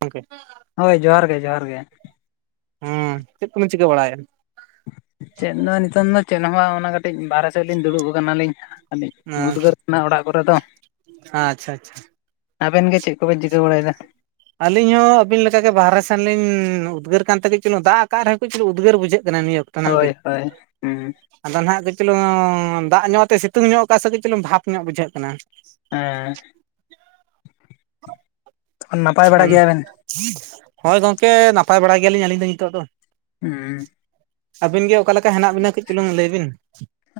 ᱜᱚᱝᱠᱮ ᱦᱳᱭ ᱡᱚᱦᱟᱨ ᱜᱮ ᱡᱚᱦᱟᱨ ᱜᱮ᱾ ᱦᱮᱸ ᱪᱮᱫ ᱠᱚᱵᱤᱱ ᱪᱤᱠᱟᱹ ᱵᱟᱲᱟᱭᱮᱜᱼᱟ? ᱪᱮᱜ ᱫᱚ ᱱᱤᱛᱚᱝ ᱫᱚ ᱪᱮᱫ ᱦᱚᱸ ᱵᱟᱝ ᱚᱱᱟ ᱠᱟᱹᱴᱤᱡ ᱵᱟᱨᱦᱮ ᱥᱮᱫ ᱞᱤᱧ ᱫᱩᱲᱩᱵ ᱠᱟᱱᱟ ᱞᱤᱧ᱾ ᱟᱹᱞᱤᱧ ᱩᱫᱽᱜᱟᱹᱨ ᱠᱟᱱᱟ ᱚᱲᱟᱜ ᱠᱚᱨᱮ ᱫᱚ ᱟᱪᱪᱷᱟ ᱟᱪᱪᱷᱟ᱾ ᱟᱵᱮᱱ ᱜᱮ ᱪᱮᱜ ᱠᱚ ᱵᱮᱱ ᱪᱤᱠᱟᱹ ᱵᱟᱲᱟᱭᱫᱟ? ᱟᱹᱞᱤᱧ ᱦᱚᱸ ᱟᱹᱵᱤᱱ ᱞᱮᱠᱟᱜᱮ ᱵᱟᱨᱦᱮ ᱥᱮᱱᱞᱤᱧ ᱩᱫᱽᱜᱟᱹᱨ ᱠᱟᱱᱛᱮ ᱠᱟᱹᱡ ᱪᱩᱞᱩᱝ ᱫᱟᱜ ᱟᱠᱟᱜ ᱨᱮᱦᱚᱸ ᱠᱟᱹᱡ ᱪᱩᱞᱩᱝ ᱩᱫᱽᱜᱟᱹᱨ ᱵᱩᱡᱷᱟᱹᱜ ᱠᱟᱱᱟ ᱱᱤᱭᱟᱹ ᱠᱚ ᱦᱳᱭ ᱦᱳᱭ ᱦᱮᱸ᱾ ᱟᱫᱚ ᱱᱟᱦᱟᱜ ᱠᱟ. ᱡ ᱪᱩᱞᱩᱝ ᱫᱟᱜ ᱧᱚᱜ ᱛᱮ ᱥᱤᱛᱩᱝ ᱧᱚᱜ ᱟᱠᱟᱫ ᱥᱮ ᱠᱟᱹᱡ ᱪᱩᱞᱩᱝ ᱵᱷᱟᱯ ᱧᱚᱜ ᱵᱩᱡᱷᱟᱹᱜ ᱠᱟᱱᱟ᱾ ᱦᱮᱸ᱾ ᱱᱟᱯᱟᱭ ᱵᱟᱲᱟ ᱜᱮᱭᱟᱵᱮᱱ? ᱦᱳᱭ ᱜᱚᱝᱠᱮ ᱱᱟᱯᱟᱭ ᱵᱟᱲᱟ ᱜᱮᱭᱟᱞᱤᱧ ᱟᱹᱞᱤᱧ ᱫᱚ ᱱᱤᱛᱳᱜ ᱫᱚ᱾ ᱦᱩᱸ᱾ ᱟᱹᱵᱤᱱ ᱜᱮ ᱚᱠᱟ ᱞᱮᱠᱟ ᱦᱮᱱᱟᱜ ᱵᱤᱱᱟ ᱠᱟᱹᱡ ᱪᱩᱞᱩᱝ ᱞᱟᱹᱭ ᱵᱤᱱ?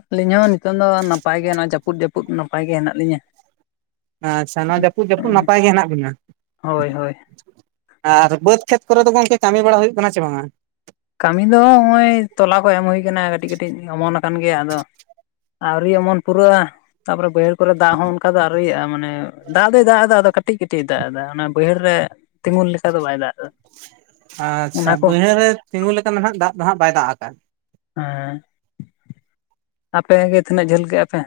ᱟᱹᱞᱤᱧ ᱦᱚᱸ ᱱᱤᱛᱚᱝ ᱫᱚ ᱱᱟᱯᱟᱭ ᱜᱮ ᱱᱚᱣᱟ ᱡᱟᱹᱯᱩᱫ ᱡᱟᱹᱯᱩᱫ ᱱᱟᱯᱟᱭ ᱜᱮ ᱦᱮᱱᱟᱜ ᱞᱤᱧᱟᱹ᱾ ᱟᱪᱪᱷᱟ ᱱᱚᱣᱟ ᱡᱟᱹᱯᱩᱫ ᱡᱟᱹᱯᱩᱫ ᱱᱟᱯᱟᱭ ᱜᱮ ᱦᱮᱱᱟᱜ ᱵᱤᱱᱟ᱾ ᱦᱳᱭ ᱦᱳᱭ ᱟᱨ ᱵᱟᱹᱫᱽ ᱠᱷᱮᱛ ᱠᱚᱨᱮ ᱫᱚ ᱜᱚᱝᱠᱮ ᱠᱟᱹᱢᱤ ᱵᱟᱲᱟ ᱦᱩᱭᱩᱜ ᱠᱟᱱᱟ ᱪᱮ ᱵᱟᱝᱟ? ᱠᱟᱹᱢᱤ ᱫᱚ ᱦᱚᱜ-ᱚᱭ ᱛᱚᱞᱟ ᱠᱚ ᱮᱢ ᱦᱩᱭ ᱟᱠᱟᱱᱟ ᱠᱟᱹᱴᱤᱡ ᱠᱟᱹᱴᱤᱡ ᱚᱢᱚᱱ ᱟᱠᱟᱱ ᱜᱮᱭᱟ, ᱟᱫᱚ ᱟᱹᱣᱨᱤ ᱚᱢᱚᱱ ᱯᱩᱨᱟᱹᱜᱼᱟ, ᱛᱟᱯᱚᱨᱮ ᱵᱟᱹᱭᱦᱟᱹᱲ ᱠᱚᱨᱮ ᱫᱟᱜ ᱦᱚᱸ ᱚᱱᱠᱟ ᱫᱚ ᱟᱹᱣᱨᱤᱭᱼᱟ, ᱢᱟᱱᱮ ᱫᱟᱜ ᱫᱚᱭ ᱫᱟᱜ ᱮᱫᱟ ᱟᱫᱚ ᱠᱟᱴᱤᱡ ᱠᱟᱹᱴᱤᱡ ᱠᱟᱹᱴᱤᱡ ᱮ ᱫᱟᱜ ᱮᱫᱟ᱾ ᱚᱱᱟ ᱵᱟᱹᱭᱦᱟᱹᱲ ᱨᱮ ᱛᱤᱸᱜᱩᱱ ᱞᱮᱠᱟ ᱫᱚ ᱵᱟᱭ ᱫᱟᱜ ᱮᱫᱟ᱾ ᱟᱪᱪᱷᱟ ᱚᱱᱟ ᱠᱚ ᱵᱟᱹᱭᱦᱟᱹᱲ ᱨᱮ ᱛᱤᱸᱜᱩ ᱞᱮᱠᱟ ᱫᱚ ᱦᱟᱸᱜ ᱫᱟᱜ ᱫᱚ ᱦᱟᱸᱜ ᱵᱟᱭ ᱫᱟᱜ ᱟᱠᱟᱫᱟ ᱦᱮᱸ ᱟᱯᱮ ᱜᱮ ᱛᱤᱱᱟᱹᱜ ᱡᱷᱟᱹᱞ ᱠᱮᱜᱼᱟ ᱯᱮ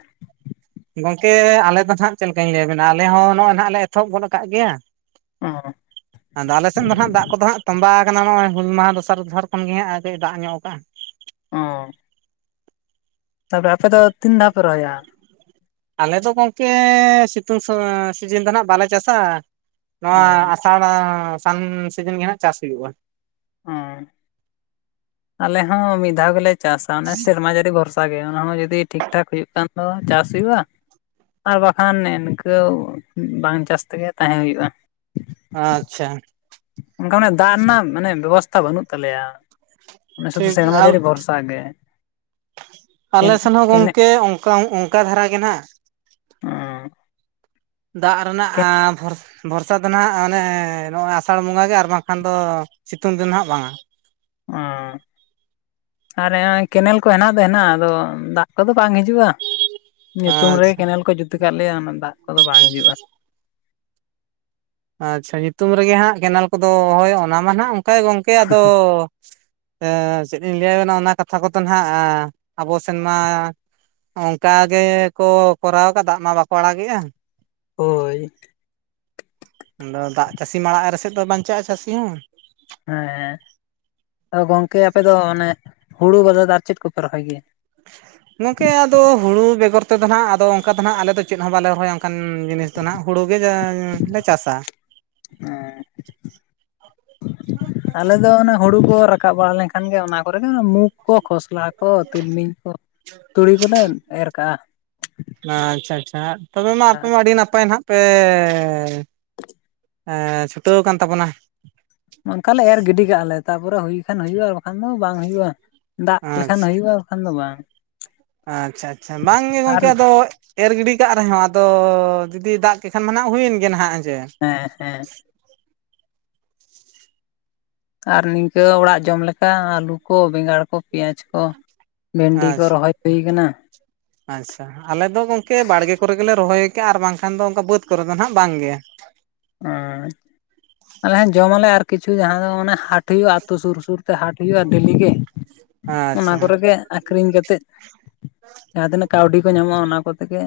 ᱜᱚᱝᱠᱮ ᱟᱞᱮ ᱫᱚ ᱦᱟᱸᱜ ᱪᱮᱫ ᱞᱮᱠᱟᱧ ᱞᱟᱹᱭᱟᱵᱮᱱᱟ ᱟᱞᱮ ᱦᱚᱸ ᱱᱚᱜᱼᱚᱭ ᱱᱟᱜ ᱞᱮ ᱮᱛᱚᱦᱚᱵ ᱜᱚᱫ ᱟᱠᱟᱫ ᱜᱮᱭᱟ᱾ ᱚ ᱟᱫᱚ ᱟᱞᱮ ᱥᱮᱫ ᱫᱚ ᱦᱟᱸᱜ ᱫᱟᱜ ᱠᱚᱫᱚ ᱦᱟᱸᱜ ᱛᱚᱸᱵᱟ ᱠᱟᱱᱟ ᱱᱚᱜᱼᱚᱭ ᱦᱩᱞ ᱢᱟᱦᱟ ᱫᱚᱥᱟᱨ ᱛᱮᱥᱟᱨ ᱠᱷᱚᱱ ᱜᱮ ᱦᱟᱸᱜ ᱫᱟᱜ ᱧᱚᱜ ᱟᱠᱟᱜᱼᱟ᱾ ᱚ ᱛᱟᱯᱚᱨᱮ ᱟᱯᱮ ᱫᱚ ᱛᱤᱱ ᱫᱷᱟᱣ ᱯᱮ ᱨᱚᱦᱚᱭᱟ? ᱟᱞᱮ ᱫᱚ ᱜᱚᱝᱠᱮ ᱥᱤᱛᱩᱝ ᱥᱤᱡᱤᱱ ᱫᱚ ᱱᱟᱜ ᱵᱟᱞᱮ ᱪᱟᱥᱟ᱾ ᱚ ᱱᱚᱣᱟ ᱟᱥᱟᱲ ᱥᱟᱱ ᱥᱤᱡᱤᱱ ᱜᱮ ᱦᱟᱸᱜ ᱪᱟᱥ ᱦᱩᱭᱩᱜᱼᱟ᱾ ᱚ ᱟᱞᱮ ᱦᱚᱸ ᱢᱤᱫ ᱫᱷᱟᱣ ᱜᱮᱞᱮ ᱪᱟᱥᱟ ᱚᱱᱮ ᱥᱮᱨᱢᱟ ᱡᱟᱹᱲᱤ ᱵᱷᱚᱨ ᱥᱟ ᱜᱮ ᱚᱱᱟ ᱦᱚᱸ ᱡᱩᱫᱤ ᱴᱷᱤᱠ ᱴᱷᱟᱠ ᱦᱩᱭᱩᱜ ᱠᱷᱟᱱ ᱫᱚ ᱪᱟᱥ ᱦᱩᱭᱩᱜᱼᱟ ᱟᱨ ᱵᱟᱠᱷᱟᱱ ᱱᱮ ᱱᱤᱝᱠᱟᱹᱣ ᱵᱟᱝ ᱪᱟᱥ ᱛᱮᱜᱮ ᱛᱟᱦᱮᱸ ᱦᱩᱭᱩᱜᱼᱟ᱾ ᱟᱪᱪᱷᱟ ᱚᱱᱠᱟ ᱢᱟᱱᱮ ᱫᱟᱜ ᱨᱮᱱᱟᱜ ᱢᱟᱱᱮ ᱵᱮᱵᱚᱥᱛᱷᱟ ᱵᱟᱹᱱᱩᱜ ᱛᱟᱞᱮᱭᱟ᱾ ᱚᱱᱟ ᱥᱩᱫᱷᱩ ᱴᱷᱤᱠ ᱥᱮᱨᱢᱟ ᱟᱨ ᱡᱟᱹᱨᱤ ᱵᱷᱚᱨᱥᱟ ᱜᱮ᱾ ᱠᱮᱱ ᱟᱞᱮ ᱥᱮᱱ ᱦᱚᱸ ᱠᱮᱱᱮᱜ ᱜᱚᱝᱠᱮ ᱚᱝᱠᱟ ᱚᱝᱠᱟ ᱫᱷᱟᱨᱟ ᱜᱮ ᱱᱟᱜ [unintelligible] ᱫᱟᱜ ᱨᱮᱱᱟᱜ [inaudible] ᱵᱷᱚᱨᱥᱟ ᱫᱚ ᱱᱟᱜ ᱚᱱᱮ ᱱᱚᱣᱟ ᱟᱥᱟᱲ ᱵᱚᱸᱜᱟ ᱜᱮ ᱟᱨ ᱵᱟᱝᱠᱷᱟᱱ ᱫᱚ ᱥᱤᱛᱩᱝ ᱫᱤᱱ ᱦᱟᱸᱜ ᱵᱟᱝ ᱟ ᱟ ᱟᱨᱮ [unintelligible] ᱠᱮᱱᱮᱞ ᱠᱚ ᱦᱮᱱᱟᱜ ᱫᱚ ᱦᱮᱱᱟᱜᱼᱟ ᱟᱫᱚ ᱫᱟᱜ ᱠᱚᱫᱚ ᱵᱟᱝ ᱦᱤᱡᱩᱜᱼᱟ ᱧᱩᱛᱩᱢ ᱨᱮ ᱟᱪᱪᱷᱟ ᱠᱮᱱᱮᱞ ᱠᱚ ᱡᱩᱛ ᱠᱟᱫ ᱞᱮᱭᱟ ᱚᱱᱟ ᱫᱟᱜ ᱠᱚᱫᱚ ᱵᱟᱝ ᱦᱤᱡᱩᱜᱼᱟ ᱟᱪᱪᱷᱟ ᱧᱩᱛᱩᱢ ᱨᱮᱜᱮ ᱦᱟᱸᱜ ᱠᱮᱱᱮᱞ ᱠᱚᱫᱚ ᱦᱳᱭ ᱚᱱᱟ ᱢᱟ ᱱᱟᱸᱜ ᱚᱱᱠᱟ ᱜᱚᱝᱠᱮ ᱟᱫᱚ [unintelligible] ᱪᱮᱫ ᱤᱧ ᱞᱟᱹᱭ [inaudible] ᱠᱟᱛᱷᱟ ᱠᱚᱫᱚ ᱱᱟᱦᱟᱸᱜ ᱟᱵᱚ ᱥᱮᱫ ᱢᱟ ᱚᱱᱠᱟ ᱜᱮ ᱠᱚ ᱠᱚᱨᱟᱣ ᱠᱟᱫᱟ ᱚᱱᱟ ᱵᱟᱠᱚ ᱟᱲᱟᱜᱮᱜᱼᱟ ᱦᱳᱭ ᱟᱫᱚ ᱫᱟᱜ ᱪᱟᱹᱥᱤ ᱢᱟᱲᱟᱜ ᱟᱨ ᱨᱮ ᱥᱮᱫ ᱫᱚ ᱵᱟᱧᱪᱟᱜᱼᱟ ᱪᱟᱹᱥᱤ ᱦᱚᱸ᱾ ᱦᱮᱸ ᱟᱫᱚ ᱜᱚᱝᱠᱮ ᱟᱯᱮ ᱫᱚ ᱚᱱᱮ ᱦᱩᱲᱩ ᱵᱟᱫᱮ ᱫᱚ ᱟᱨ ᱪᱮᱫ ᱠᱚᱯᱮ ᱨᱚᱦᱚᱭ ᱜᱮᱭᱟ [inaudible] ᱜᱚᱝᱠᱮ ᱟᱫᱚ ᱦᱩᱲᱩ ᱵᱮᱜᱚᱨ ᱛᱮᱫᱚ [inaudible] ᱟᱫᱚ ᱚᱱᱠᱟ ᱫᱚ ᱱᱟᱦᱟᱸᱜ ᱟᱞᱮᱫᱚ ᱪᱮᱫ ᱦᱚᱸ ᱵᱟᱞᱮ ᱨᱚᱦᱚᱭ ᱟ ᱚᱱᱠᱟᱱ ᱡᱤᱱᱤᱥ [unintelligible] ᱦᱩᱲᱩ ᱜᱮ [inaudible] ᱞᱮ ᱪᱟᱥ ᱟ ᱦᱮᱸ ᱟᱞᱮ ᱫᱚ ᱚᱱᱮ ᱦᱩᱲᱩ ᱠᱚ ᱨᱟᱠᱟᱵ ᱵᱟᱲᱟ ᱞᱮᱱ ᱠᱷᱟᱱ ᱜᱮ ᱚᱱᱟ ᱠᱚᱨᱮ ᱜᱮ ᱢᱩᱠ ᱠᱚ ᱠᱷᱚᱥᱞᱟ ᱠᱚ ᱛᱤᱞᱢᱤᱧ ᱠᱚ ᱛᱩᱲᱤ ᱠᱚᱞᱮ ᱮᱨ ᱠᱟᱜᱼᱟ ᱟᱪᱪᱷᱟ ᱟᱪᱪᱷᱟ ᱛᱚᱵᱮ ᱢᱟ ᱟᱯᱮ ᱢᱟ ᱟᱹᱰᱤ ᱱᱟᱯᱟᱭ ᱱᱟᱦᱟᱸᱜ ᱯᱮ [unintelligible] ᱪᱷᱩᱴᱟᱹᱣ ᱟᱠᱟᱱ ᱛᱟᱵᱚᱱᱟ ᱚᱱᱠᱟ ᱞᱮ ᱮᱨ ᱜᱤᱰᱤ ᱠᱟᱜᱼ ᱞᱮ ᱛᱟᱨ ᱯᱚᱨᱮ ᱦᱩᱭ ᱠᱷᱟᱱ ᱦᱩᱭᱩᱜᱼᱟ ᱟᱨ ᱵᱟᱠᱷᱟᱱ ᱫᱚ ᱵᱟᱝ ᱦᱩᱭᱩᱜᱼᱟ ᱫᱟᱜ ᱟᱪᱪᱷᱟ ᱞᱮᱠᱷᱟᱱ ᱦᱩᱭᱩᱜᱼᱟ ᱟᱨ ᱵᱟᱠᱷᱟᱱ ᱫᱚ ᱵᱟᱝ ᱟᱪᱪᱷᱟ ᱟᱪᱪᱷᱟ ᱵᱟᱝ ᱜᱮ ᱟᱨ ᱜᱚᱝᱠᱮ ᱟᱫᱚ ᱮᱨ ᱜᱤᱰᱤ ᱠᱟᱜ ᱨᱮᱦᱚᱸ ᱟᱫᱚ ᱡᱩᱫᱤ ᱫᱟᱜ ᱠᱮ ᱠᱷᱟᱱ ᱢᱟᱱᱟᱜ ᱦᱩᱭ ᱮᱱ ᱜᱮ ᱱᱟᱦᱟᱸᱜ ᱦᱮᱪᱮ ᱦᱮᱸ ᱦᱮᱸ ᱟᱨ ᱱᱤᱝᱠᱟᱹ ᱚᱲᱟᱜ ᱡᱚᱢ ᱞᱮᱠᱟ ᱟᱹᱞᱩ ᱠᱚ ᱵᱮᱸᱜᱟᱲ ᱠᱚ ᱯᱮᱸᱭᱟᱡᱽ ᱠᱚ ᱵᱷᱮᱱᱰᱤ ᱠᱚ ᱦᱮᱸᱪᱮ ᱟᱪᱪᱷᱟ ᱨᱚᱦᱚᱭ ᱦᱩᱭ ᱠᱟᱱᱟ ᱟᱪᱪᱷᱟ ᱟᱞᱮ ᱫᱚ ᱜᱚᱝᱠᱮ ᱵᱟᱲᱜᱮ ᱠᱚᱨᱮ ᱜᱮᱞᱮ ᱨᱚᱦᱚᱭ ᱠᱟᱜᱼᱟ ᱟᱨ ᱵᱟᱝ ᱠᱷᱟᱱ ᱫᱚ ᱚᱱᱠᱟ ᱵᱟᱹᱫᱽ ᱠᱚᱨᱮ ᱫᱚ ᱱᱟᱦᱟᱸᱜ ᱵᱟᱝ ᱜᱮ ᱚ ᱟᱞᱮ ᱦᱮᱸ ᱡᱚᱢ ᱟᱞᱮ ᱟᱨ ᱠᱤᱪᱷᱩ ᱡᱟᱦᱟᱸ ᱫᱚ ᱢᱟᱱᱮ ᱦᱟᱴ [unintelligible] ᱟᱹᱛᱩ ᱥᱩᱨ ᱥᱩᱨ ᱛᱮ ᱦᱟᱴ ᱦᱩᱭᱩᱜᱼᱟ ᱰᱮᱞᱤ ᱜᱮ ᱚᱱᱟ ᱟᱪᱪᱷᱟ ᱠᱚᱨᱮ ᱜᱮ ᱟᱠᱷᱨᱤᱧ ᱠᱟᱛᱮᱫ ᱡᱟᱦᱟᱸ ᱛᱤᱱᱟᱹᱜ ᱠᱟᱹᱣᱰᱤ ᱠᱚ ᱧᱟᱢᱚᱜᱼᱟ ᱚᱱᱟ ᱠᱚᱛᱮ ᱜᱮ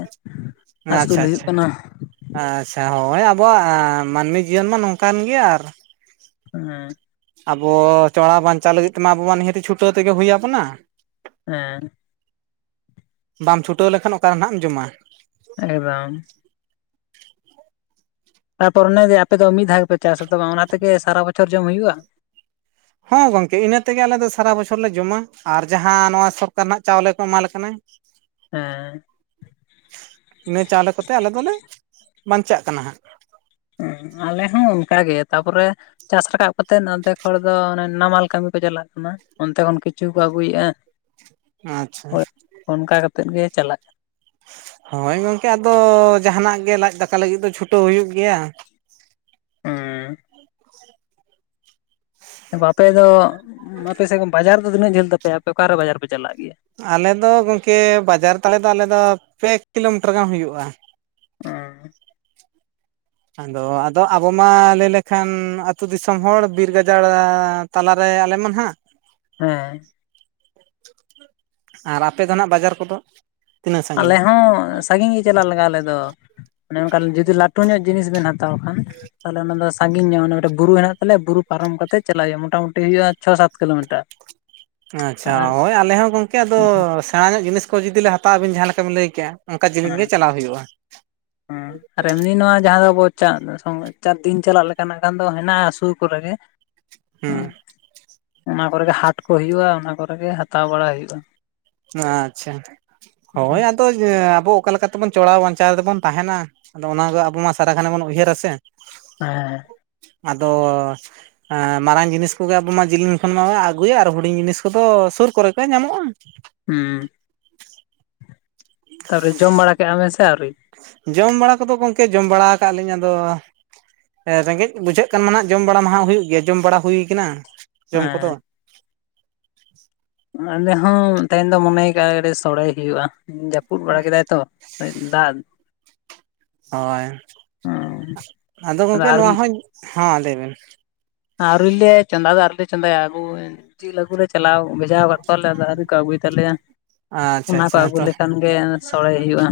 ᱟᱹᱥᱩᱞ ᱟᱪᱪᱷᱟ ᱦᱩᱭᱩᱜ ᱟᱪᱪᱷᱟ ᱠᱟᱱᱟ ᱟᱪᱪᱷᱟ ᱦᱳᱭ ᱟᱵᱚᱣᱟᱜ [unintelligible] ᱢᱟᱹᱱᱢᱤ ᱡᱤᱭᱚᱱ ᱢᱟ ᱱᱚᱝ ᱠᱟᱱ ᱜᱮᱭᱟ ᱟᱨ ᱦᱮᱸ ᱟᱵᱚ ᱪᱚᱲᱟ ᱵᱟᱧᱪᱟᱣ ᱞᱟᱹᱜᱤᱫ ᱛᱮᱢᱟ ᱟᱵᱚ ᱢᱟ ᱱᱤᱦᱟᱹᱛᱤ ᱪᱷᱩᱴᱟᱹᱣ ᱛᱮᱜᱮ ᱦᱩᱭ ᱟᱵᱚᱱᱟ ᱮᱸ ᱵᱟᱢ ᱪᱷᱩᱴᱟᱹᱣ ᱞᱮᱠᱷᱟᱱ ᱚᱠᱟ ᱨᱮ ᱦᱟᱜ ᱮᱢ ᱡᱚᱢᱟ ᱮᱠ ᱫᱚᱢ ᱛᱟᱨ ᱯᱚᱨᱮ ᱚᱱᱮᱡ ᱟᱯᱮ ᱫᱚ ᱢᱤᱫ ᱫᱷᱟᱣ ᱜᱮ ᱯᱮ ᱪᱟᱥᱟ ᱛᱚ ᱵᱟᱝ ᱚᱱᱟ ᱛᱮᱜᱮ ᱥᱟᱨᱟ ᱵᱚᱪᱷᱚᱨ ᱡᱚᱢ ᱦᱩᱭᱩᱜᱼᱟ ᱦᱮᱸ ᱜᱚᱝᱠᱮ ᱤᱱᱟᱹ ᱛᱮᱜᱮ ᱟᱞᱮ ᱫᱚ ᱥᱟᱨᱟ ᱵᱚᱪᱷᱚᱨ ᱞᱮ ᱡᱚᱢᱟ ᱟᱨ ᱡᱟᱦᱟᱸ ᱱᱚᱣᱟ ᱥᱚᱨᱠᱟᱨ ᱨᱮᱱᱟᱜ ᱪᱟᱣᱞᱮ ᱠᱚ ᱮᱢᱟᱞᱮ ᱠᱟᱱᱟᱭ ᱦᱮᱸ ᱤᱱᱟᱹ ᱪᱟᱣᱞᱮ ᱠᱚᱛᱮ ᱟᱞᱮ ᱫᱚᱞᱮ ᱵᱟᱧᱪᱟᱜ ᱠᱟᱱᱟ ᱦᱟᱸᱜ ᱟᱞᱮ ᱦᱚᱸ ᱚᱱᱠᱟ ᱜᱮ ᱛᱟᱨ ᱯᱚᱨᱮ ᱪᱟᱥ ᱨᱟᱠᱟᱵ ᱠᱟᱛᱮᱜ ᱟᱫᱮᱠ ᱦᱚᱲ ᱫᱚ ᱱᱟᱢᱟᱞ ᱠᱟᱹᱢᱤ ᱠᱚ ᱪᱟᱞᱟᱜ ᱠᱟᱱᱟ ᱚᱱᱛᱮ ᱠᱷᱚᱱ ᱠᱤᱪᱷᱩ ᱠᱚ ᱟᱹᱜᱩᱭᱮᱜᱼᱟ ᱟᱪᱪᱷᱟ ᱚᱱᱠᱟ ᱠᱟᱛᱮᱫ ᱜᱮ ᱪᱟᱞᱟᱜ ᱦᱳᱭ ᱜᱚᱝᱠᱮ ᱟᱫᱚ ᱡᱟᱦᱟ ᱱᱟᱜ ᱜᱮ ᱞᱟᱡ ᱫᱟᱠᱟ ᱞᱟᱹᱜᱤᱫ ᱫᱚ ᱪᱷᱩᱴᱟᱹᱣ ᱦᱩᱭᱩᱜ ᱜᱮᱭᱟ ᱚᱸ ᱵᱟᱯᱮ ᱫᱚ ᱟᱯᱮ ᱥᱮᱫ ᱠᱷᱚᱱ ᱵᱟᱡᱟᱨ ᱫᱚ ᱛᱤᱱᱟᱹᱜ ᱡᱷᱟᱹᱞ ᱛᱟᱯᱮᱭᱟ ᱟᱯᱮ ᱚᱠᱟ ᱨᱮ ᱵᱟᱡᱟᱨ ᱯᱮ ᱪᱟᱞᱟᱜ ᱜᱮᱭᱟ ᱟᱞᱮ ᱫᱚ ᱜᱚᱝᱠᱮ ᱵᱟᱡᱟᱨ ᱛᱟᱞᱮ ᱫᱚ ᱟᱞᱮ ᱫᱚ ᱯᱮ ᱠᱤᱞᱳ ᱢᱤᱴᱟᱨ ᱜᱟᱱ ᱦᱩᱭᱩᱜᱼᱟ ᱩ ᱟᱫᱚ ᱟᱫᱚ ᱟᱵᱚ ᱢᱟ ᱞᱟᱹᱭ ᱞᱮᱠᱷᱟᱱ ᱟᱹᱛᱩ ᱫᱤᱥᱚᱢ ᱦᱚᱲ ᱵᱤᱨ ᱜᱟᱡᱟᱲ ᱛᱟᱞᱟ ᱨᱮ ᱟᱞᱮ ᱢᱟ ᱱᱟᱦᱟᱜ ᱦᱮᱸ ᱟᱨ ᱟᱯᱮ ᱫᱚ ᱱᱟᱜ ᱵᱟᱡᱟᱨ ᱠᱚᱫᱚ ᱛᱤᱱᱟᱹᱜ ᱟᱞᱮ ᱥᱟᱺᱜᱤᱧ ᱦᱚᱸ ᱥᱟᱺᱜᱤᱧ ᱜᱮ ᱪᱟᱞᱟᱜ ᱞᱟᱜᱟᱜ-ᱟ ᱟᱞᱮ ᱫᱚ ᱚᱱᱮ ᱚᱱᱠᱟᱱ ᱡᱩᱫᱤ ᱞᱟᱹᱴᱩ ᱧᱚᱜ ᱡᱤᱱᱤᱥ ᱵᱮᱱ ᱦᱟᱛᱟᱣ ᱠᱷᱟᱱ ᱛᱟᱦᱚᱞᱮ ᱚᱱᱟ ᱫᱚ ᱥᱟᱺᱜᱤᱧ ᱧᱚᱜ ᱚᱱᱟ ᱢᱤᱫᱴᱟᱝ ᱵᱩᱨᱩ ᱦᱮᱱᱟᱜ ᱛᱟᱞᱮᱭᱟ ᱵᱩᱨᱩ ᱯᱟᱨᱚᱢ ᱠᱟᱛᱮ ᱪᱟᱞᱟᱜ ᱦᱩᱭᱩᱜᱼᱟ ᱢᱚᱴᱟᱢᱩᱴᱤ ᱦᱩᱭᱩᱜᱼᱟ ᱪᱷᱚ ᱥᱟᱛ ᱠᱤᱞᱳᱢᱤᱴᱟᱨ ᱟᱪᱪᱷᱟ ᱟᱨ ᱦᱳᱭ ᱟᱞᱮ ᱦᱚᱸ ᱜᱚᱝᱠᱮ ᱟᱫᱚ ᱦᱮᱸ ᱥᱮᱸᱬᱟ ᱧᱚᱜ ᱡᱤᱱᱤᱥ ᱠᱚ ᱡᱩᱫᱤ ᱞᱮ ᱦᱟᱛᱟᱣᱟ ᱵᱤᱱ ᱡᱟᱦᱟᱸ‌ ᱞᱮᱠᱟ ᱵᱤᱱ ᱞᱟᱹᱭ ᱠᱮᱜᱼᱟ ᱚᱱᱠᱟ ᱡᱤᱞᱤᱧ ᱜᱮ ᱪᱟᱞᱟᱣ ᱦᱩᱭᱩᱜᱼᱟ ᱦᱩᱸ ᱟᱨ ᱮᱢᱱᱤ ᱱᱚᱣᱟ ᱡᱟᱦᱟᱸ ᱫᱚ ᱟᱵᱚ ᱪᱟ [inaudible] ᱪᱟᱨ ᱫᱤᱱ ᱪᱟᱞᱟᱜ ᱞᱮᱠᱟᱱᱟᱜ ᱜᱟᱱ ᱫᱚ ᱦᱮᱱᱟᱜᱼᱟ ᱥᱩᱨ ᱠᱚ ᱨᱮ ᱜᱮ ᱦᱩᱸ ᱚᱱᱟ ᱠᱚ ᱨᱮ ᱜᱮ ᱦᱟᱴ ᱠᱚ ᱦᱩᱭᱩᱜᱼᱟ ᱚᱱᱟ ᱠᱚ ᱨᱮ ᱜᱮ ᱦᱟᱛᱟᱣ ᱵᱟᱲᱟ ᱦᱩᱭᱩᱜᱼᱟ ᱟᱪᱪᱷᱟ ᱦᱳᱭ ᱟᱫᱚ ᱟᱵᱚ ᱚᱠᱟ ᱞᱮᱠᱟ ᱛᱮᱵᱚᱱ ᱪᱚᱲᱟᱣ ᱵᱟᱧᱪᱟᱣ ᱨᱮᱵᱚᱱ ᱛᱟᱦᱮᱱᱟ ᱟᱫᱚ ᱚᱱᱟ ᱜᱮ ᱟᱵᱚ ᱢᱟ ᱥᱟᱨᱟ ᱜᱷᱟᱱᱮ ᱵᱚᱱ ᱩᱭᱦᱟᱹᱨᱟ ᱥᱮ ᱦᱮᱸᱻ ᱟᱫᱚᱻ ᱢᱟᱨᱟᱝ ᱡᱤᱱᱤᱥ ᱠᱚᱜᱮ ᱟᱵᱚ ᱢᱟ ᱡᱮᱞᱮᱧ ᱠᱷᱚᱱ ᱢᱟ ᱟᱹᱜᱩᱭᱟ ᱟᱨ ᱦᱩᱰᱤᱧ ᱡᱤᱱᱤᱥ ᱠᱚᱫᱚ ᱥᱩᱨ ᱠᱚᱨᱮ ᱠᱚ ᱧᱟᱢᱚᱜᱼᱟ ᱦᱩᱸ ᱛᱟᱨᱯᱚᱨᱮ ᱡᱚᱢ ᱵᱟᱲᱟ ᱠᱮᱫᱼᱟ ᱵᱮᱱ ᱥᱮ ᱟᱣᱨᱤ ᱡᱚᱢ ᱵᱟᱲᱟ ᱠᱚᱫᱚ ᱜᱚᱢᱠᱮ ᱡᱚᱢ ᱵᱟᱲᱟ ᱟᱠᱟᱫ ᱞᱤᱧ ᱟᱫᱚ ᱨᱮᱸᱜᱮᱡ ᱵᱩᱡᱷᱟᱹᱜ ᱠᱷᱟᱱ ᱢᱟ ᱦᱟᱜ ᱡᱚᱢ ᱵᱟᱲᱟ ᱢᱟ ᱦᱩᱭᱩᱜ ᱜᱮᱭᱟ ᱡᱚᱢ ᱵᱟᱲᱟ ᱦᱩᱭ ᱠᱟᱱᱟ ᱡᱚᱢ ᱠᱚᱫᱚ ᱦᱮᱸ ᱟᱞᱮ ᱦᱚᱸ ᱛᱮᱦᱮᱱ ᱫᱚ ᱢᱚᱱᱮᱭ ᱠᱟᱜᱼᱟ ᱥᱚᱲᱮ ᱦᱩᱭᱩᱜᱼᱟ ᱡᱟᱯ ᱯᱩᱫ ᱵᱟᱲᱟ ᱠᱮᱫᱟᱭ ᱛᱚ ᱫᱟᱜ ᱦᱳᱭ ᱟᱫᱚ ᱜᱚᱢᱠᱮ ᱟᱨ ᱱᱚᱣᱟ ᱦᱚᱸᱧ ᱦᱚᱸ ᱞᱟᱹᱭᱵᱤᱱ ᱟᱣᱨᱤᱞᱮ ᱪᱚᱸᱫᱟ ᱫᱚ ᱟᱣᱨᱤᱞᱮ ᱪᱚᱫᱟᱭᱟ ᱟᱜᱩ ᱡᱤᱞ ᱟᱹᱜᱩ ᱞᱮ ᱪᱟᱞᱟᱣ ᱵᱷᱮᱡᱟ ᱠᱟᱜ ᱠᱚᱣᱟ ᱞᱮ ᱟᱣᱨᱤ ᱠᱚ ᱟᱹᱜᱩᱭ ᱛᱟᱞᱮᱭᱟ ᱟᱪᱪᱷᱟ ᱚᱱᱟᱠᱚ ᱟᱪᱪᱷᱟ ᱟᱹᱜᱩ ᱛᱚ ᱞᱮᱠᱷᱟᱱᱜᱮ ᱥᱚᱲᱮ ᱦᱩᱭᱩᱜᱼᱟ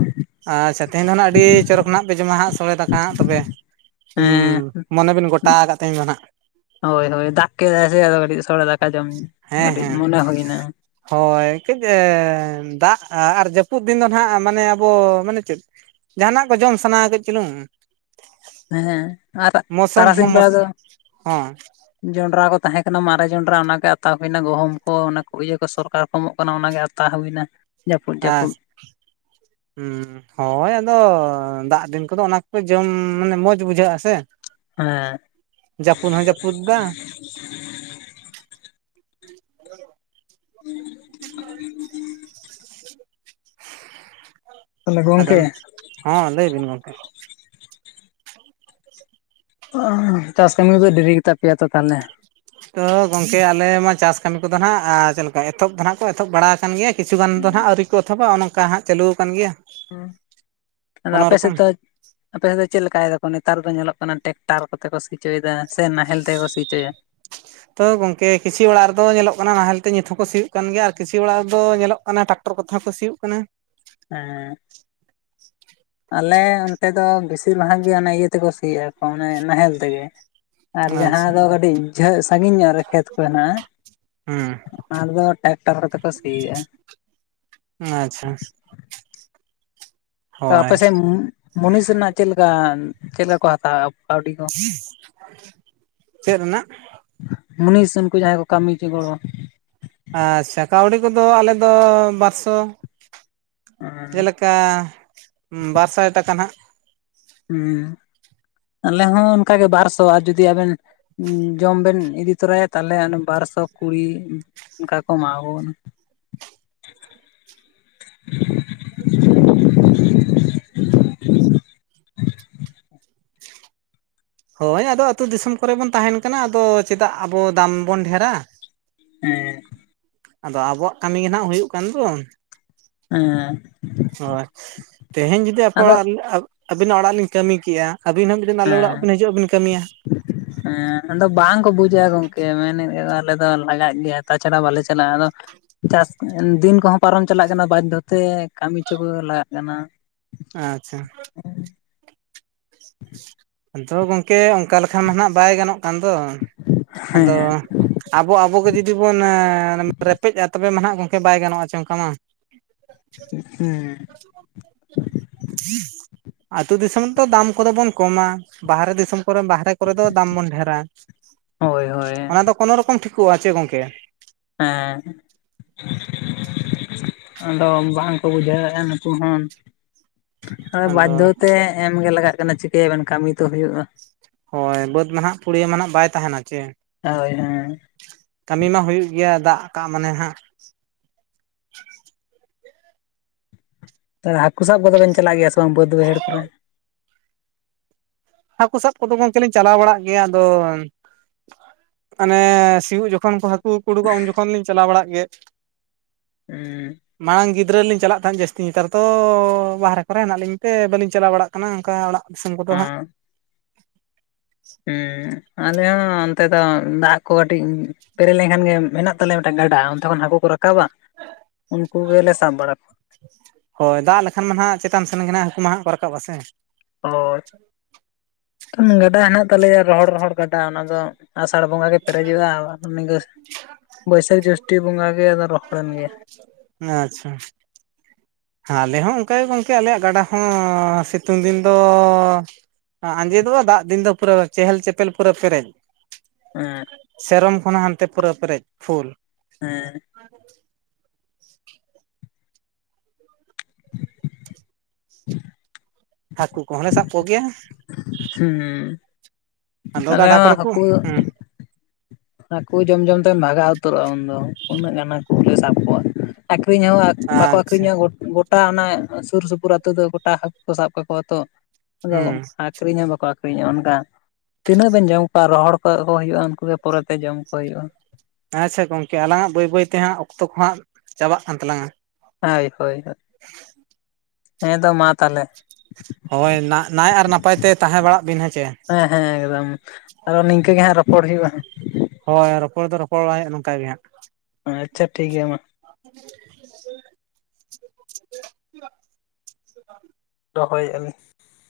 ᱟᱪᱪᱷᱟ ᱛᱮᱦᱮᱧ ᱫᱚ ᱦᱟᱸᱜ ᱟᱹᱰᱤ ᱪᱚᱨᱚᱠ ᱱᱟᱜ ᱯᱮ ᱡᱚᱢᱟ ᱦᱟᱸᱜ ᱥᱚᱲᱮ ᱫᱟᱠᱟ ᱦᱟᱸᱜ ᱛᱚᱵᱮ ᱦᱮᱸ ᱢᱚᱱᱮ ᱵᱤᱱ ᱜᱚᱴᱟ ᱟᱠᱟᱫ ᱛᱮᱦᱮᱧ ᱫᱚ ᱦᱟᱜ ᱦᱳᱭ ᱦᱳᱭ ᱫᱟᱜ ᱠᱮᱫᱟᱭ ᱥᱮ ᱟᱫᱚ ᱠᱟᱹᱴᱤᱡ ᱥᱚᱲᱮ ᱫᱟᱠᱟ ᱡᱚᱢ ᱦᱮᱸ ᱠᱟᱹᱴᱤᱡ ᱦᱮᱸ ᱢᱚᱱᱮ ᱦᱩᱭᱱᱟ ᱦᱳᱭ ᱠᱟᱹᱡ ᱫᱟᱜ ᱟᱨ ᱡᱟᱹᱯᱩᱫ ᱫᱤᱱ ᱫᱚ ᱱᱟᱦᱟᱜ ᱢᱟᱱᱮ ᱟᱵᱚ ᱢᱟᱱᱮ ᱪᱮᱫ ᱡᱟᱦᱟ ᱱᱟᱜ ᱠᱚ ᱡᱚᱢ ᱥᱟᱱᱟ ᱟ ᱠᱟᱹᱡ ᱪᱩᱞᱩᱝ ᱦᱮᱸ ᱟᱨ ᱢᱳᱥᱚᱢ ᱛᱟᱨᱟ ᱦᱚᱸ ᱥᱤᱧ ᱢᱚᱥ ᱵᱮᱲᱟ ᱫᱚ ᱦᱚᱸ ᱡᱚᱱᱰᱨᱟ ᱠᱚ ᱛᱟᱦᱮᱸ ᱠᱟᱱᱟ ᱢᱟᱨᱮ ᱡᱚᱱᱰᱨᱟ ᱚᱱᱟᱜᱮ ᱟᱛᱟ ᱦᱩᱭᱱᱟ ᱜᱩᱦᱩᱢ ᱠᱚ ᱚᱱᱟ ᱠᱚ ᱤᱭᱟᱹ ᱠᱚ ᱥᱚᱨᱠᱟᱨ ᱮᱢᱚᱜ ᱠᱟᱱᱟ ᱚᱱᱟᱜᱮ ᱟᱛᱟ ᱦᱩᱭᱱᱟ᱾ ᱡᱟᱹᱯᱩᱫ ᱦᱮᱸ [inaudible] ᱦᱩᱸ ᱦᱳᱭ ᱟᱫᱚ ᱫᱟᱜ ᱫᱤᱱ ᱠᱚᱫᱚ ᱚᱱᱟ ᱠᱚ ᱜᱮ ᱡᱚᱢ ᱢᱟᱱᱮ ᱢᱚᱡᱽ ᱵᱩᱡᱷᱟᱹᱜ-ᱟ ᱥᱮ ᱦᱮᱸ ᱡᱟᱹᱯᱩ ᱦᱚᱸ ᱡᱟᱹᱯᱩᱫ ᱫᱟ [inaudible] [inaudible] ᱛᱟᱦᱚᱞᱮ ᱟᱫᱚ ᱜᱚᱝᱠᱮ ᱦᱚᱸ ᱞᱟᱹᱭ ᱵᱤᱱ ᱜᱚᱢᱠᱮ ᱪᱟᱥ ᱠᱟᱹᱢᱤ ᱠᱚᱫᱚ ᱰᱮᱨᱤ ᱜᱮᱛᱟ ᱯᱮᱭᱟ ᱛᱚ ᱛᱟᱦᱚᱞᱮ ᱛᱚ ᱜᱚᱝᱠᱮ ᱟᱞᱮ ᱢᱟ ᱪᱟᱥ ᱠᱟᱹᱢᱤ ᱠᱚᱫᱚ ᱱᱟᱦᱟᱜ ᱪᱮᱫ ᱞᱮᱠᱟ ᱮᱛᱚᱦᱚᱵ ᱫᱚ ᱱᱟᱦᱟᱜ ᱠᱚ ᱮᱛᱚᱦᱚᱵ ᱵᱟᱲᱟ ᱟᱠᱟᱱ ᱜᱮᱭᱟ ᱠᱤᱪᱷᱩ ᱜᱟᱱ ᱫᱚ ᱱᱟᱦᱟᱜ ᱟᱹᱣᱨᱤ ᱠᱚ ᱮᱛᱚᱦᱚᱵᱟ ᱱᱚᱝᱠᱟ ᱦᱟᱸᱜ ᱪᱟᱹᱞᱩ ᱠᱟᱱ ᱜᱮᱭᱟ ᱦᱩᱸ ᱟᱫᱚ ᱚᱱᱟ ᱟᱯᱮ ᱥᱮᱫ ᱨᱚᱠᱚᱢ ᱫᱚ ᱟᱯᱮ ᱥᱮᱫ ᱫᱚ ᱪᱮᱫ ᱞᱮᱠᱟᱭ ᱫᱟᱠᱚ ᱱᱮᱛᱟᱨ ᱫᱚ ᱧᱮᱞᱚᱜ ᱠᱟᱱᱟ ᱴᱮᱠᱴᱟᱨ ᱠᱚᱛᱮ ᱠᱚ ᱥᱤᱪᱚᱭ ᱮᱫᱟ ᱥᱮ ᱱᱟᱦᱮᱞ ᱛᱮ ᱜᱮ ᱠᱚ ᱥᱤᱪᱚᱭᱟ ᱛᱚ ᱜᱚᱝᱠᱮ ᱠᱤᱪᱷᱤ ᱚᱲᱟᱜ ᱨᱮᱫᱚ ᱧᱮᱞᱚᱜ ᱠᱟᱱᱟ ᱱᱟᱦᱮᱞ ᱛᱮ ᱱᱤᱛ ᱦᱚᱸᱠᱚ ᱥᱤᱭᱳᱜ ᱠᱟᱱ ᱜᱮᱭᱟ ᱟᱨ ᱠᱤᱥᱤ ᱚᱲᱟᱜ ᱨᱮᱫᱚ ᱧᱮᱞᱚᱜ ᱠᱟᱱᱟ ᱴᱟᱠᱴᱟ ᱴᱚᱨ ᱠᱚᱛᱷᱮ ᱦᱚᱸ ᱠᱚ ᱥᱤᱭᱳᱜ ᱠᱟᱱᱟ᱾ ᱦᱮᱸ ᱟᱞᱮ ᱚᱱᱛᱮ ᱫᱚ ᱵᱤᱥᱤᱨ ᱵᱷᱟᱜᱽ ᱜᱮ ᱚᱱᱮ ᱤᱭᱟᱹ ᱛᱮᱠᱚ ᱥᱤᱭᱮᱫᱼᱟ ᱠᱚ ᱚᱱᱮ ᱱᱟᱦᱮᱞ ᱛᱮᱜᱮ᱾ ᱟᱨ ᱡᱟᱦᱟᱸ ᱟᱪᱪᱷᱟ ᱫᱚ ᱠᱟᱹᱴᱤᱡ ᱡᱚᱜ ᱥᱟᱺᱜᱤᱧ ᱧᱚᱜ ᱨᱮ ᱠᱷᱮᱛ ᱠᱚ ᱦᱮᱱᱟᱜᱼᱟ ᱦᱩᱸ ᱚᱱᱟ ᱫᱚ ᱴᱨᱟᱠᱴᱟᱨ ᱠᱚᱛᱮ ᱠᱚ ᱥᱤᱭᱤᱭᱟ᱾ ᱟᱪᱪᱷᱟ ᱛᱚ ᱦᱳᱭ ᱟᱯᱮᱥᱮᱫ ᱢᱩᱱᱤᱥ ᱨᱮᱱᱟᱜ ᱪᱮᱫᱠᱟ ᱪᱮᱫ ᱞᱮᱠᱟ ᱠᱚ ᱦᱟᱛᱟᱣ ᱪᱮᱫ ᱨᱮᱱᱟᱜ ᱢᱩᱱᱤᱥ ᱩᱱᱠᱩ ᱡᱟᱦᱟᱸᱭ ᱠᱚ ᱠᱟᱹᱢᱤ ᱦᱚᱪᱚ ᱜᱚᱲᱚ ᱟᱪᱪᱷᱟ ᱠᱟᱹᱣᱰᱤ ᱠᱚᱫᱚ ᱟᱞᱮ ᱫᱚ ᱵᱟᱨᱥᱚ [inaudible] ᱠᱟ ᱵᱟᱨ ᱥᱟᱭ ᱴᱟᱠᱟ ᱱᱟᱦᱟᱜ ᱦᱮᱸ ᱟᱞᱮ ᱦᱚᱸ ᱚᱱᱠᱟᱜᱮ ᱵᱟᱨ ᱥᱚ ᱟᱨ ᱡᱩᱫᱤ ᱟᱵᱮᱱ ᱡᱚᱢ ᱵᱮᱱ ᱤᱫᱤ ᱛᱚᱨᱟᱭᱟ ᱛᱟᱦᱚᱞᱮ ᱚᱱ ᱵᱟᱨ ᱥᱚ ᱠᱩᱲᱤ ᱚᱱᱠᱟ ᱠᱚ ᱮᱢᱟ ᱠᱚ ᱠᱟᱱᱟ᱾ [unintelligible] ᱦᱳᱭ ᱟᱫᱚ ᱟᱹᱛᱩ ᱫᱤᱥᱚᱢ ᱠᱚᱨᱮ ᱵᱚᱱ ᱛᱟᱦᱮᱱ ᱠᱟᱱᱟ ᱟᱫᱚ ᱪᱮᱫᱟᱜ ᱟᱵᱚ ᱫᱟᱢ ᱵᱚᱱ ᱰᱷᱮᱨᱟ ᱦᱮᱸ ᱟᱫᱚ ᱟᱵᱚᱣᱟᱜ ᱠᱟᱹᱢᱤ ᱜᱮ ᱱᱟᱦᱟᱜ ᱦᱩᱭᱩᱜ ᱠᱟᱱ ᱫᱚ ᱦᱮᱸ ᱦᱳᱭ ᱛᱮᱦᱮᱧ ᱡᱩᱫᱤ ᱟᱯᱮ ᱟᱫᱚ ᱚᱲᱟᱜ ᱟᱹᱵᱤᱱᱟᱜ ᱚᱲᱟᱜ ᱨᱮᱞᱤᱧ ᱠᱟᱹᱢᱤ ᱠᱮᱭᱟ ᱟᱹᱵᱤᱱ ᱦᱚᱸ ᱢᱤᱫᱤᱱ ᱟᱞᱮ ᱚᱲᱟᱜ ᱦᱮᱸ ᱵᱤᱱ ᱦᱤᱡᱩᱜᱼᱟ ᱵᱤᱱ ᱠᱟᱹᱢᱤᱭᱟ [inaudible] ᱦᱮᱸ ᱟᱫᱚ ᱵᱟᱝᱠᱚ ᱵᱩᱡᱟ ᱜᱚᱝᱠᱮ ᱢᱮᱱᱮᱫ ᱟᱞᱮ ᱫᱚ ᱞᱟᱜᱟᱜ ᱜᱮᱭᱟ ᱛᱟᱪᱷᱟᱲᱟ ᱵᱟᱞᱮ ᱪᱟᱞᱟᱜᱼᱟ ᱟᱫᱚ ᱪᱟᱥ ᱫᱤᱱ ᱠᱚᱦᱚᱸ ᱯᱟᱨᱚᱢ ᱪᱟᱞᱟᱜ ᱠᱟᱱᱟ ᱵᱟᱫᱽᱫᱷᱚ ᱛᱮ ᱠᱟᱹᱢᱤᱪᱚ ᱠᱚ ᱞᱟᱜᱟᱜ ᱠᱟᱱᱟ ᱟᱪᱪᱷᱟ ᱟᱫᱚ ᱜᱚᱝᱠᱮ ᱚᱱᱠᱟ ᱞᱮᱠᱟ ᱢᱟ ᱱᱟᱜ ᱵᱟᱭ ᱜᱟᱱᱚᱜ ᱠᱟᱱ ᱫᱚ ᱦᱮᱸ ᱟᱫᱚ ᱟᱵᱚ ᱟᱵᱚᱜᱮ ᱡᱩᱫᱤ ᱵᱚᱱ ᱨᱮᱯᱮᱡᱼᱟ ᱛᱚᱵᱮ ᱢᱟᱦᱟᱜ ᱜᱚᱢᱠᱮ ᱵᱟᱭ ᱜᱟᱱᱚᱜᱼᱟ ᱚᱱᱠᱟ ᱢᱟ᱾ ᱦᱮᱸ ᱟᱹᱛᱩ ᱫᱤᱥᱚᱢ ᱛᱚ ᱫᱟᱢ ᱠᱚᱫᱚ ᱵᱚᱱ ᱠᱚᱢᱟ ᱵᱟᱦᱨᱮ ᱫᱤᱥᱚᱢ ᱠᱚᱨᱮ ᱵᱟᱦᱨᱮ ᱥᱟᱭ ᱠᱚᱨᱮ ᱫᱚ ᱫᱟᱢ ᱵᱚᱱ ᱰᱷᱮᱨᱟ ᱦᱳᱭ ᱦᱳᱭ ᱚᱱᱟ ᱫᱚ ᱠᱳᱱᱳ ᱨᱚᱠᱚᱢ ᱴᱷᱤᱠᱚᱜᱼᱟ ᱪᱮ ᱜᱚᱝᱠᱮ ᱦᱮᱸ [inaudible] ᱟᱫᱚ ᱵᱟᱝᱠᱚ ᱵᱩᱡᱷᱟᱹᱣᱮᱫᱼᱟ ᱱᱩᱠᱩ ᱦᱚᱸ ᱦᱚᱭ ᱟᱫᱚ ᱵᱟᱫᱽᱫᱷᱚ ᱛᱮ ᱮᱢᱜᱮ ᱞᱟᱜᱟᱜ ᱠᱟᱱᱟ ᱪᱤᱠᱟᱹᱭᱟᱵᱮᱱ ᱠᱟᱹᱢᱤ ᱛᱚ ᱦᱩᱭᱩᱜᱼᱟ ᱾ ᱦᱳᱭ ᱵᱟᱹᱫᱽ ᱢᱟᱦᱜ ᱯᱩᱲᱭᱟᱹ ᱢᱟᱦᱜ ᱵᱟᱭ ᱛᱟᱦᱮᱱᱟ ᱪᱮ ᱦᱳᱭ ᱦᱮᱸ ᱠᱟᱹᱢᱤ ᱢᱟ ᱦᱩᱭᱩᱜ ᱜᱮᱭᱟ ᱫᱟᱜ ᱠᱟᱜ ᱢᱟᱱᱮ ᱦᱟᱸᱜ ᱛ ᱦᱟᱹᱠᱩ ᱥᱟᱵ ᱠᱚᱫᱚᱵᱮᱱ ᱪᱟᱞᱟᱜ ᱜᱮᱭᱟ ᱥᱮ ᱵᱟᱝ ᱵᱟᱹᱫ ᱵᱟᱹᱭᱦᱟᱹᱲ ᱠᱚᱨᱮ ᱦᱟᱹᱠᱩ ᱥᱟᱵ ᱠᱚᱫᱚ ᱜᱚᱝᱠᱮ ᱞᱤᱧ ᱪᱟᱞᱟᱣ ᱵᱟᱲᱟᱜ ᱜᱮᱭᱟ ᱟᱫᱚ ᱢᱟᱱᱮ ᱥᱤᱭᱳᱜ ᱡᱚᱠᱷᱚᱱ ᱠᱚ ᱦᱟᱹᱠᱩ ᱠᱩ ᱩᱰᱩᱠᱚᱜᱼᱟ ᱩᱱ ᱡᱚᱠᱷᱚᱱ ᱞᱤᱧ ᱪᱟᱞᱟᱣ ᱵᱟᱲᱟᱜ ᱜᱮ ᱦᱩᱸ ᱢᱟᱲᱟᱝ ᱜᱤᱫᱽᱨᱟᱹ ᱞᱤᱧ ᱪᱟᱞᱟᱜ ᱛᱟᱦᱮᱸᱫ ᱡᱟᱹᱥᱛᱤ ᱱᱮᱛᱟᱨ ᱛᱚ ᱵᱟᱦᱨᱮ ᱠᱚᱨᱮ ᱦᱮᱱᱟᱜ ᱞᱤᱧ ᱛᱮ ᱵᱟᱹᱞᱤᱧ ᱪᱟᱞᱟᱣ ᱵᱟᱲᱟᱜ ᱠᱟᱱᱟ ᱚᱱᱠᱟ ᱚᱲᱟᱜ ᱫᱤᱥᱚᱢ ᱠᱚᱫᱚ ᱦᱟᱸᱜ ᱦᱮᱸ ᱦᱩᱸ ᱟᱞᱮ ᱦᱚᱸ ᱚᱱᱛᱮ ᱫᱚ ᱫᱟᱜ ᱠᱚ ᱠᱟᱹᱴᱤᱡ ᱯᱮᱨᱮᱡ ᱞᱮᱱᱠᱷᱟᱱ ᱜᱮ ᱢᱮᱱᱟᱜ ᱛᱟᱞᱮᱭᱟ ᱢᱤᱫᱴᱮᱱ ᱜᱟᱰᱟ ᱚᱱᱛᱮ ᱠᱷᱚᱱ ᱦᱟᱹᱠᱩ ᱠᱚ ᱨᱟᱠᱟᱵᱟ ᱩᱱᱠᱩ ᱜᱮᱞᱮ ᱥᱟᱵ ᱵᱟᱲᱟ ᱠᱚᱣᱟ ᱦᱳᱭ ᱫᱟᱜ ᱞᱮᱠᱷᱟᱱ ᱢᱟ ᱱᱟᱦᱟᱜ ᱪᱮᱛᱟᱱ ᱥᱮᱱ ᱜᱮ ᱦᱟᱹᱠᱩ ᱢᱟ ᱦᱟᱸᱜ ᱠᱚ ᱨᱟᱠᱟᱵᱟ ᱥᱮ ᱦᱳᱭ ᱜᱟᱰᱟ ᱦᱮᱱᱟᱜ ᱛᱟᱞᱮᱭᱟ ᱨᱚᱦᱚᱲᱼ ᱨᱚᱦᱚᱲ ᱜᱟᱰᱟ ᱚᱱᱟ ᱫᱚ ᱟᱥᱟᱲ ᱵᱚᱸᱜᱟ ᱜᱮ ᱯᱮᱨᱮᱡᱚᱜᱼᱟ ᱱᱤᱝᱠᱟᱹ ᱵᱟᱹᱭᱥᱟᱹᱠᱷ ᱡᱳᱥᱴᱤ ᱵᱚᱸᱜᱟ ᱜᱮ ᱟᱫᱚ ᱨᱚᱦᱚᱲᱮᱱ ᱜᱮᱭᱟ ᱮ ᱟᱪᱪᱷᱟ ᱟᱞᱮ ᱦᱚᱸ ᱚᱱᱠᱟᱜᱮ ᱜᱚᱝᱠᱮ ᱟᱞᱮᱭᱟᱜ ᱜᱟᱰᱟ ᱦᱚᱸ ᱥᱤᱛᱩᱝ ᱫᱤᱱ ᱫᱚ ᱟᱸᱡᱮᱫᱚᱜᱼᱟ ᱵᱟᱝ ᱫᱟᱜ ᱫᱤᱱ ᱫᱚ ᱯᱩᱨᱟᱹ ᱪᱮᱦᱮᱞ ᱪᱮᱯᱮᱞ ᱯᱩᱨᱟ ᱯᱮᱨᱮᱡ [unintelligible] ᱥᱮᱨᱚᱢ ᱠᱷᱚᱱ ᱦᱚᱸ ᱦᱟᱱᱛᱮ ᱯᱩᱨᱟᱹ ᱯᱮᱨᱮᱡ ᱯᱷᱩᱞ ᱦᱮᱸ ᱦᱟᱹᱠᱩ ᱠᱚᱦᱚᱸ ᱞᱮ ᱥᱟᱵ ᱠᱚᱜᱮᱭᱟ ᱦᱩᱸ ᱟᱫᱚ ᱟᱞᱮ ᱜᱟᱰᱟ ᱦᱚᱸ ᱠᱚᱨᱮ ᱠᱚ ᱦᱟᱹᱠᱩ ᱦᱩᱸ ᱦᱟᱹᱠᱩ ᱡᱚᱢᱼᱡᱚᱢ ᱛᱮᱢ ᱵᱷᱟᱜᱟᱣ ᱩᱛᱟᱹᱨᱚᱜᱼᱟ ᱩᱱᱫᱚ ᱩᱱᱟᱹᱜ ᱜᱟᱱ ᱦᱟᱹᱠᱩ ᱞᱮ ᱥᱟᱵ ᱠᱚᱣᱟ ᱟᱠᱷᱨᱤᱧ ᱦᱚᱸ ᱵᱟᱠᱚ ᱟᱪᱪᱷᱟ ᱟᱹᱠᱷᱨᱤᱧᱟ ᱜᱚᱴᱟ ᱚᱱᱟ ᱥᱩᱨ ᱥᱩᱯᱩᱨ ᱟᱹᱛᱩ ᱫᱚ ᱜᱚᱴᱟ ᱦᱟᱹᱠᱩ ᱠᱚ ᱥᱟᱵ ᱠᱟᱠᱚᱣᱟ ᱛᱚ ᱟᱫᱚ ᱦᱩᱸ ᱟᱠᱷᱨᱤᱧ ᱦᱚᱸ ᱵᱟᱠᱚ ᱟᱹᱠᱷᱨᱤᱧᱚᱜᱼᱟ ᱛᱤᱱᱟᱹᱜ ᱵᱮᱱ ᱡᱚᱢ ᱠᱚᱣᱟ ᱨᱚᱦᱚᱲ ᱠᱚ ᱠᱚ ᱦᱩᱭᱩᱜᱼᱟ ᱩᱱᱠᱩ ᱫᱚ ᱯᱚᱨᱮᱛᱮ ᱡᱚᱢ ᱠᱚ ᱦᱩᱭᱩᱜᱼᱟ ᱟᱪᱪᱷᱟ ᱜᱚᱝᱠᱮ ᱟᱞᱟᱝᱟᱜ ᱵᱟᱹᱭᱼᱵᱟᱹᱭ ᱛᱮ ᱦᱟᱸᱜ ᱚᱠᱛᱚ ᱠᱚ ᱦᱟᱸᱜ ᱪᱟᱵᱟᱜ ᱠᱟᱱ ᱛᱟᱞᱟᱝᱟ ᱦᱳᱭ ᱦᱳᱭ ᱦᱳᱭ ᱦᱮᱸ ᱫᱚ ᱢᱟ ᱛᱟᱦᱚᱞᱮ ᱦᱳᱭ ᱱᱟ ᱱᱟᱭ ᱟᱨ ᱱᱟᱯᱟᱭ ᱛᱮ ᱛᱟᱦᱮᱸ ᱵᱟᱲᱟᱜ ᱵᱤᱱ ᱦᱮᱸᱪᱮ ᱦᱮᱸ ᱦᱮᱸ ᱮᱠᱫᱚᱢ ᱟᱨᱦᱚᱸ ᱱᱤᱝᱠᱟᱹ ᱜᱮ ᱦᱟᱸᱜ ᱨᱚᱯᱚᱲ ᱦᱩᱭᱩᱜᱼᱟ ᱦᱳᱭ ᱨᱚᱯᱚᱲ ᱫᱚ ᱨᱚᱯᱚᱲ [inaudible] ᱱᱚᱝᱠᱟ ᱜᱮ ᱦᱟᱸᱜ ᱟᱪᱪᱷᱟ ᱴᱷᱤᱠ ᱜᱮᱭᱟ ᱢᱟ [unintelligible] ᱨᱚᱦᱚᱭᱮᱫᱼᱟ ᱞᱤᱧ